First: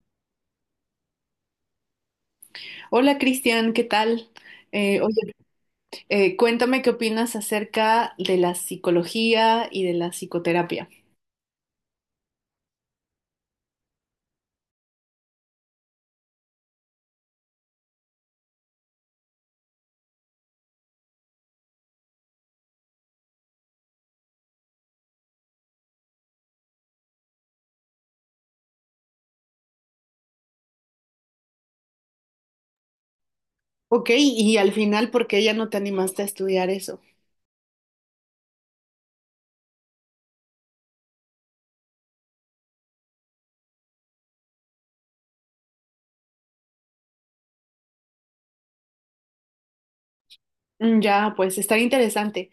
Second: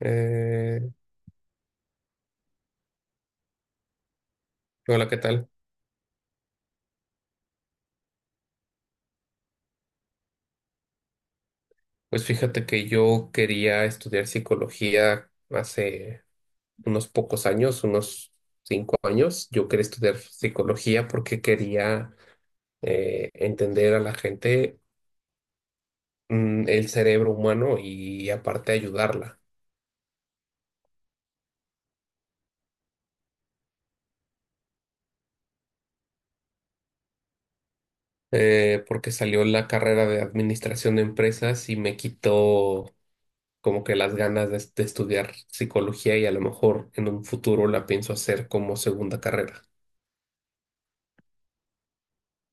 Eh, Hola Cristian, ¿qué tal? Hola, Oye, ¿qué tal? Cuéntame qué opinas acerca de la psicología y de la psicoterapia. Pues fíjate que yo quería estudiar psicología hace unos pocos años, unos 5 años. Yo quería estudiar psicología porque quería entender a la gente, el cerebro humano y aparte ayudarla. Ok, y al final, ¿por qué ya no te animaste a estudiar eso? Porque salió la carrera de administración de empresas y me quitó como que las ganas de estudiar psicología y a lo mejor en un futuro la pienso hacer como segunda carrera. Mm, ya, pues está interesante.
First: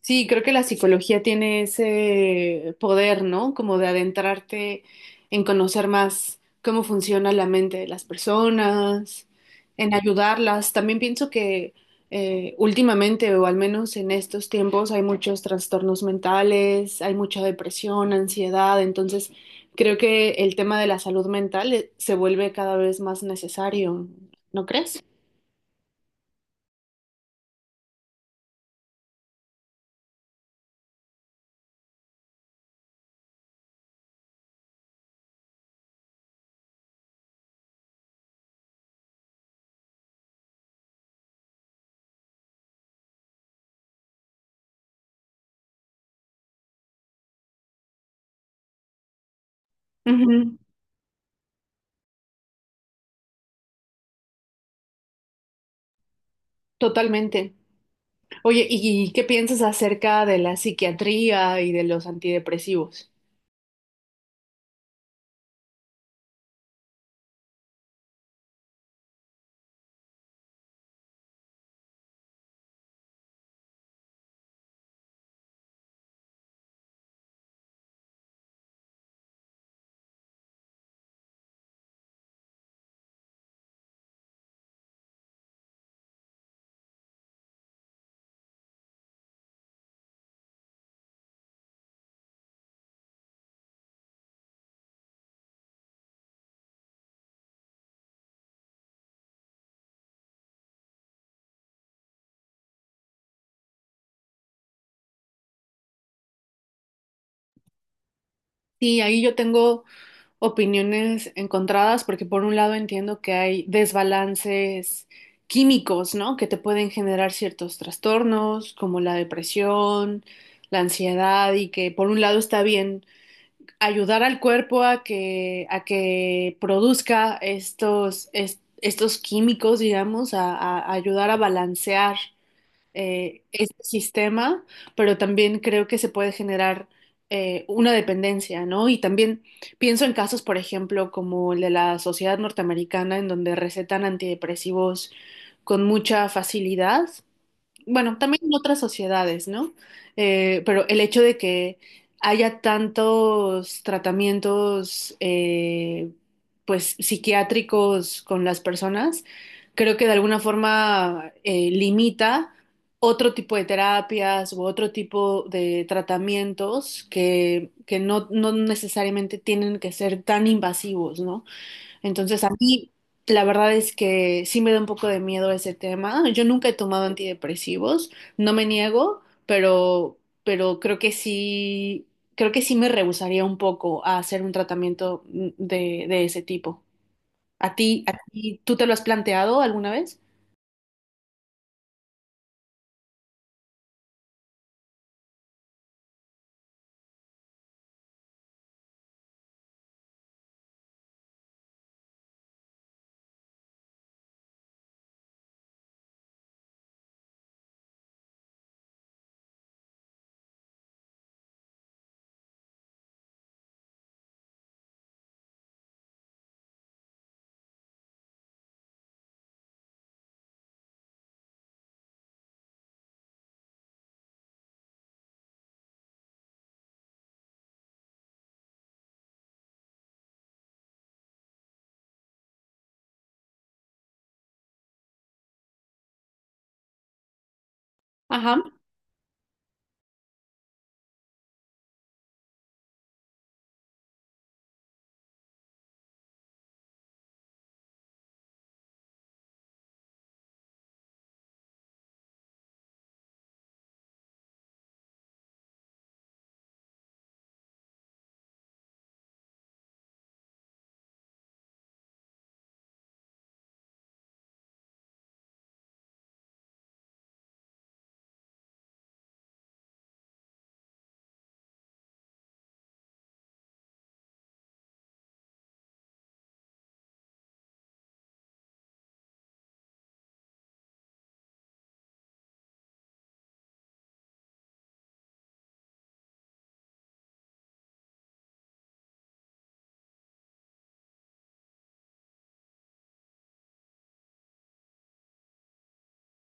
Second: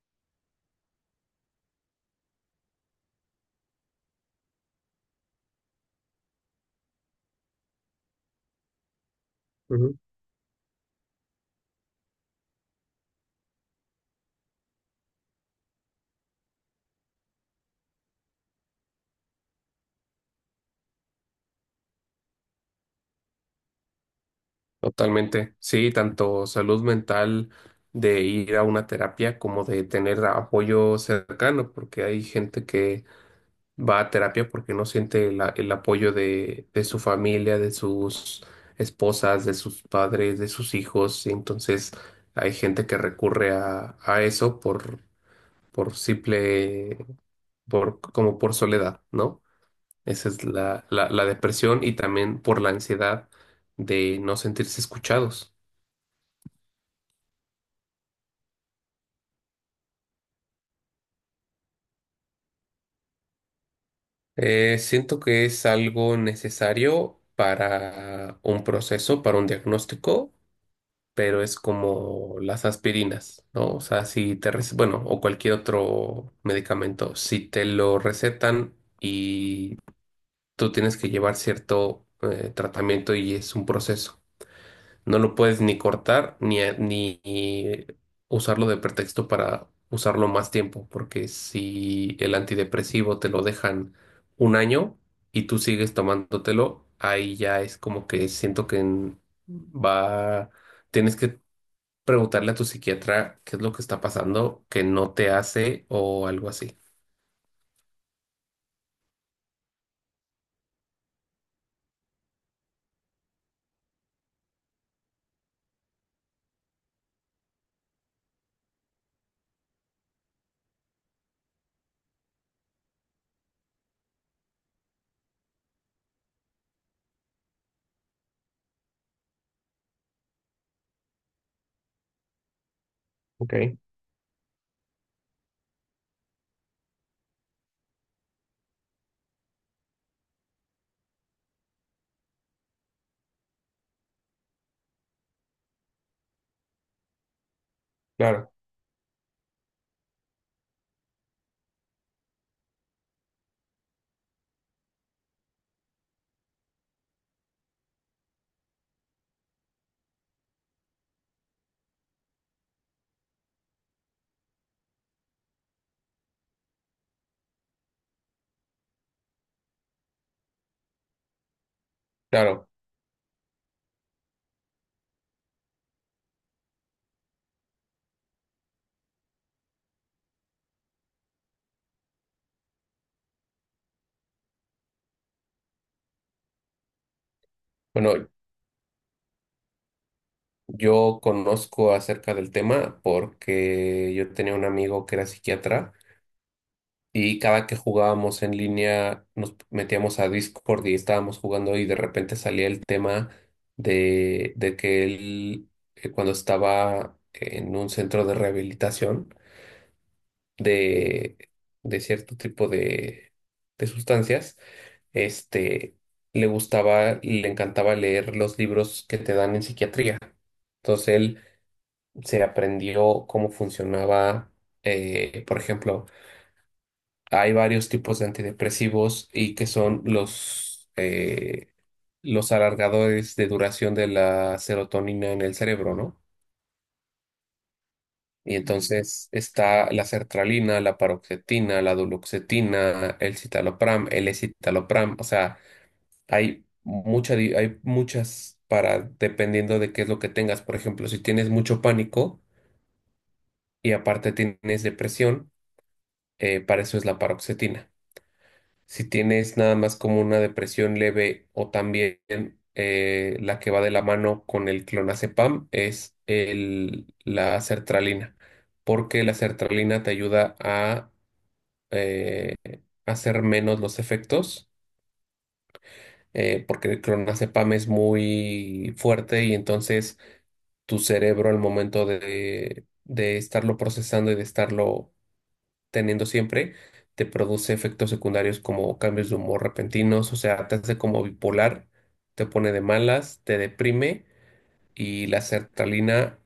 Sí, creo que la psicología tiene ese poder, ¿no? Como de adentrarte en conocer más cómo funciona la mente de las personas, en ayudarlas. También pienso que últimamente, o al menos en estos tiempos, hay muchos trastornos mentales, hay mucha depresión, ansiedad. Entonces, creo que el tema de la salud mental se vuelve cada vez más necesario, ¿no crees? Totalmente, sí, tanto salud mental de ir a una terapia como de tener apoyo cercano, porque hay gente que va a terapia porque no siente el apoyo de su familia, de sus esposas, de sus padres, de sus hijos, y entonces hay gente que recurre a eso por simple, por, como por soledad, ¿no? Esa es Ujú, la, la depresión y también por la ansiedad de no sentirse escuchados. totalmente. Oye, ¿y qué piensas acerca de la psiquiatría y de los antidepresivos? Siento que es algo necesario para un proceso, para un diagnóstico, pero es como las aspirinas, ¿no? O sea, si te, rece- bueno, o cualquier otro medicamento, si te lo recetan y tú tienes que llevar cierto tratamiento y es un proceso. No lo puedes ni cortar ni usarlo de pretexto para usarlo más tiempo, porque si el antidepresivo te lo dejan 1 año y tú sigues tomándotelo, ahí ya es como que siento que va, tienes que preguntarle a tu psiquiatra qué es lo que está pasando, que no te hace o algo así. Sí, ahí yo tengo opiniones encontradas porque por un lado entiendo que hay desbalances químicos, ¿no? Que te pueden generar ciertos trastornos como la depresión, la ansiedad y que por un lado está bien ayudar al cuerpo a que produzca estos químicos, digamos, a ayudar a balancear Ok, este sistema, pero también creo que se puede generar una dependencia, ¿no? Y también pienso en casos, por ejemplo, como el de la sociedad norteamericana, en donde recetan antidepresivos con mucha facilidad, bueno, también claro, en otras sociedades, ¿no? Pero el hecho de que haya tantos tratamientos, pues, psiquiátricos con las personas, creo que de alguna forma limita otro tipo de terapias u otro tipo de tratamientos que no, no necesariamente tienen que ser tan invasivos, ¿no? Entonces a claro. mí la verdad es que sí me da un poco de miedo ese tema. Yo nunca he tomado antidepresivos, no me niego, pero creo que sí me rehusaría un poco a hacer un tratamiento de ese tipo. A Bueno, ti, tú te lo has planteado alguna vez? yo conozco acerca del tema porque yo tenía un amigo que era psiquiatra y cada que jugábamos en línea, nos metíamos a Discord y estábamos jugando y de repente salía el tema de que él, cuando estaba en un centro de rehabilitación de, de cierto tipo de sustancias, este, le gustaba y le encantaba leer los libros que te dan en psiquiatría. Entonces él se aprendió cómo funcionaba, por ejemplo, hay varios tipos de antidepresivos y que son los alargadores de duración de la serotonina en el cerebro, ¿no? Y Ajá. entonces está la sertralina, la paroxetina, la duloxetina, el citalopram, el escitalopram. O sea, hay muchas para, dependiendo de qué es lo que tengas. Por ejemplo, si tienes mucho pánico y aparte tienes depresión, para eso es la paroxetina. Si tienes nada más como una depresión leve o también la que va de la mano con el clonazepam es el, la sertralina, porque la sertralina te ayuda a eh, hacer menos los efectos, porque el clonazepam es muy fuerte y entonces tu cerebro al momento de estarlo procesando y de estarlo teniendo siempre, te produce efectos secundarios como cambios de humor repentinos, o sea, te hace como bipolar, te pone de malas, te deprime y la sertralina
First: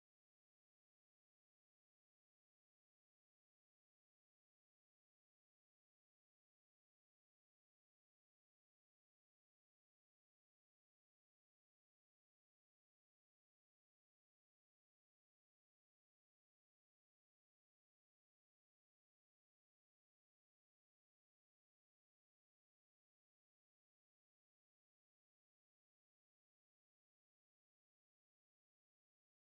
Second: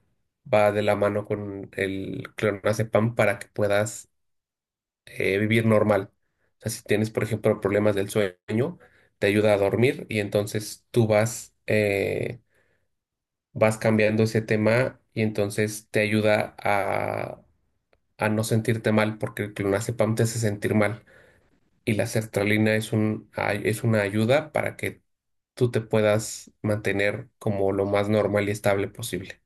va de la mano con el clonazepam para que puedas vivir normal. O sea, si tienes, por ejemplo, problemas del sueño, te ayuda a dormir y entonces tú vas, vas cambiando ese tema y entonces te ayuda a no sentirte mal porque el clonazepam te hace sentir mal. Y la sertralina es es una ayuda para que tú te puedas mantener como lo más normal y estable posible.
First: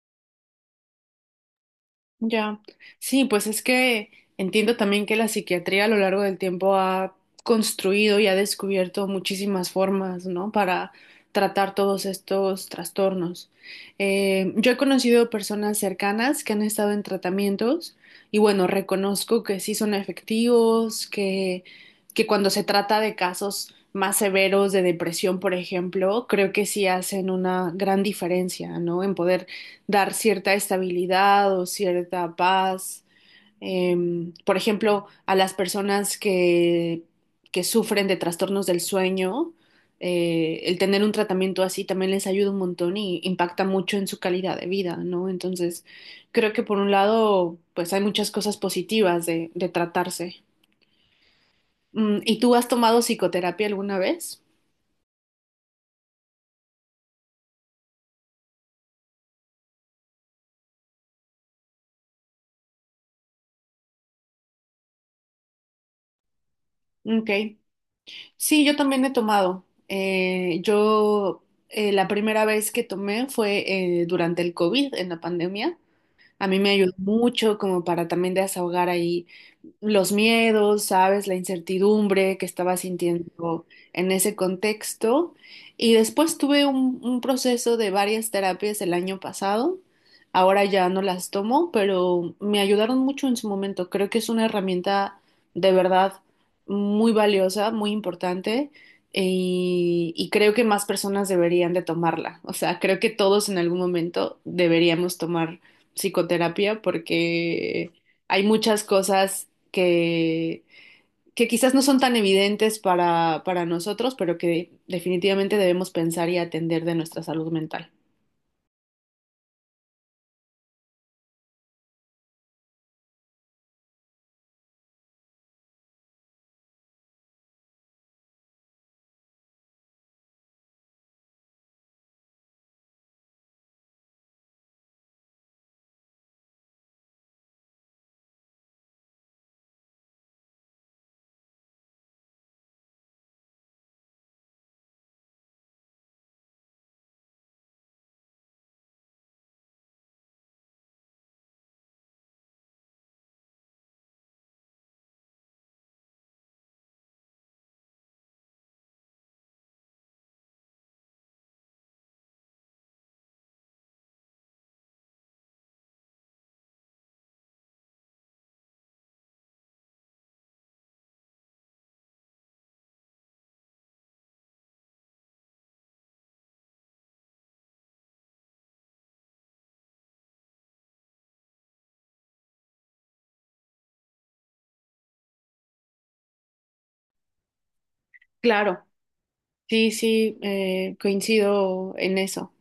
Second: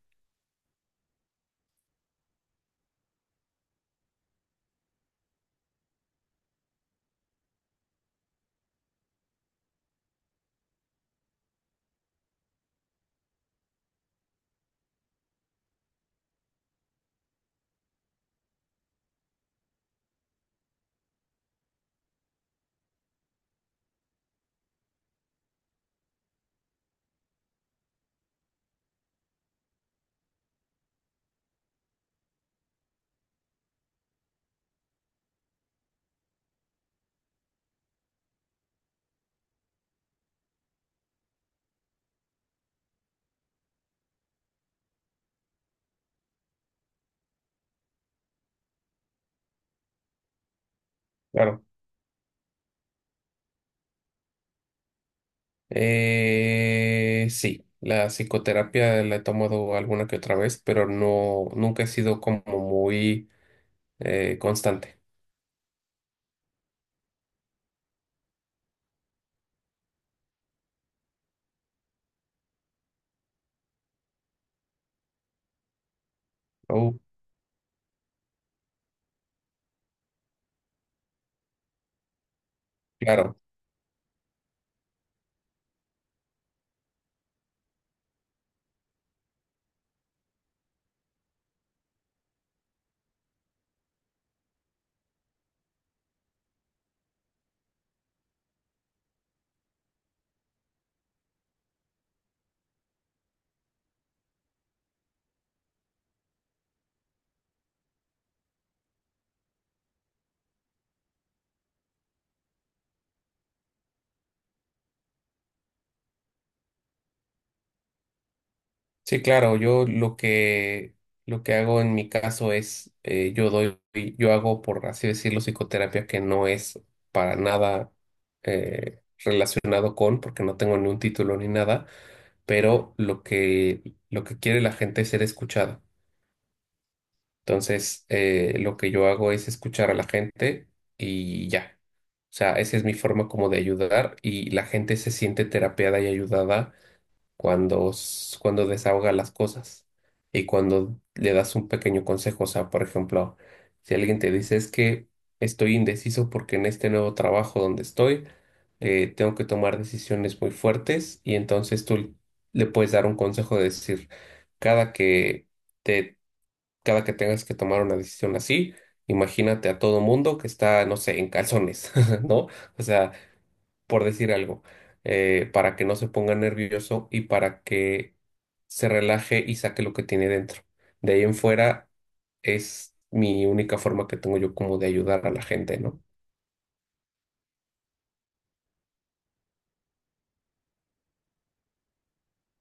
Ya, sí, pues es que entiendo también que la psiquiatría a lo largo del tiempo ha construido y ha descubierto muchísimas formas, ¿no? Para tratar todos estos trastornos. Yo he conocido personas cercanas que han estado en tratamientos y bueno, reconozco que sí son efectivos, que cuando se trata de casos más severos de depresión, por ejemplo, creo que sí hacen una gran diferencia, ¿no? En poder dar cierta estabilidad o cierta paz. Em, por ejemplo, a las personas que sufren de trastornos del sueño, el tener un tratamiento así también les ayuda un montón y impacta mucho en su calidad de vida, ¿no? Entonces, creo que por un lado, pues hay muchas cosas positivas de tratarse. Claro. Mm, ¿y tú has tomado psicoterapia alguna vez? Sí, la psicoterapia la he tomado alguna que otra vez, pero no, nunca he sido como muy constante. Ok. Sí, yo también he tomado. Yo la primera vez que tomé fue durante el COVID, en la pandemia. A mí me ayudó Oh, mucho como para también desahogar ahí los miedos, ¿sabes? La incertidumbre que estaba claro. sintiendo en ese contexto. Y después tuve un proceso de varias terapias el año pasado. Ahora ya no las tomo, pero me ayudaron mucho en su momento. Creo que es una herramienta de verdad muy valiosa, muy importante. Y creo que más personas deberían de tomarla. O sea, creo que todos en algún momento deberíamos tomar psicoterapia porque hay muchas cosas que, que quizás no son tan evidentes para nosotros, pero que definitivamente debemos pensar y atender de nuestra salud mental. Sí, claro, yo lo que hago en mi caso es yo doy, yo hago por así decirlo, psicoterapia que no es para nada eh, relacionado con, porque no tengo ni un título ni nada, pero lo que quiere la gente es ser escuchada. Entonces, lo que yo hago es escuchar a la gente y ya. O sea, esa es mi forma como de ayudar y la gente se siente terapeada y ayudada cuando, cuando desahogas las cosas y cuando le das un pequeño consejo. O sea, por ejemplo, si alguien te dice es que estoy indeciso porque en este nuevo trabajo donde estoy tengo que tomar decisiones muy fuertes y entonces tú le puedes dar un consejo de decir, cada que te, cada que tengas que tomar una decisión así, imagínate a todo mundo que está, no sé, en calzones, ¿no? O sea, por decir algo, para que no se ponga nervioso y para que se relaje y saque lo que tiene dentro. De ahí en fuera es mi única forma que tengo yo como de ayudar a la gente, ¿no? Claro, sí, sí, coincido en eso.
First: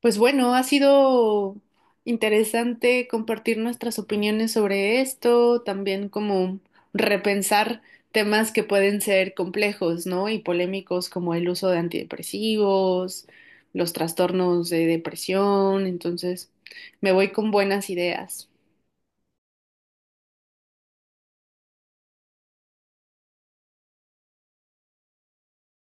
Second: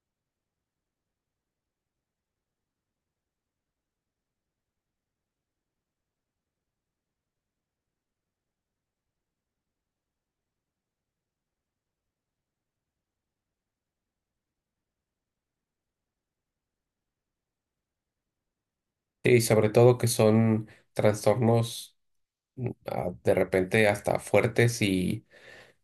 Pues bueno, ha sido interesante compartir nuestras opiniones sobre esto, también como repensar temas que pueden ser complejos, ¿no? Y polémicos como el uso de antidepresivos, los trastornos de depresión. Entonces, me voy con buenas ideas. Sí, y sobre todo que son trastornos de repente hasta fuertes y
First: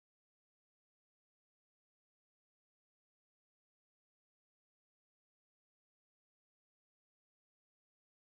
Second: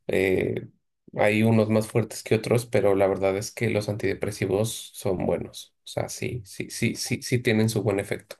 eh, hay unos más fuertes que otros, pero la verdad es que los antidepresivos son buenos. O sea, sí, sí, sí, sí, sí tienen su buen efecto.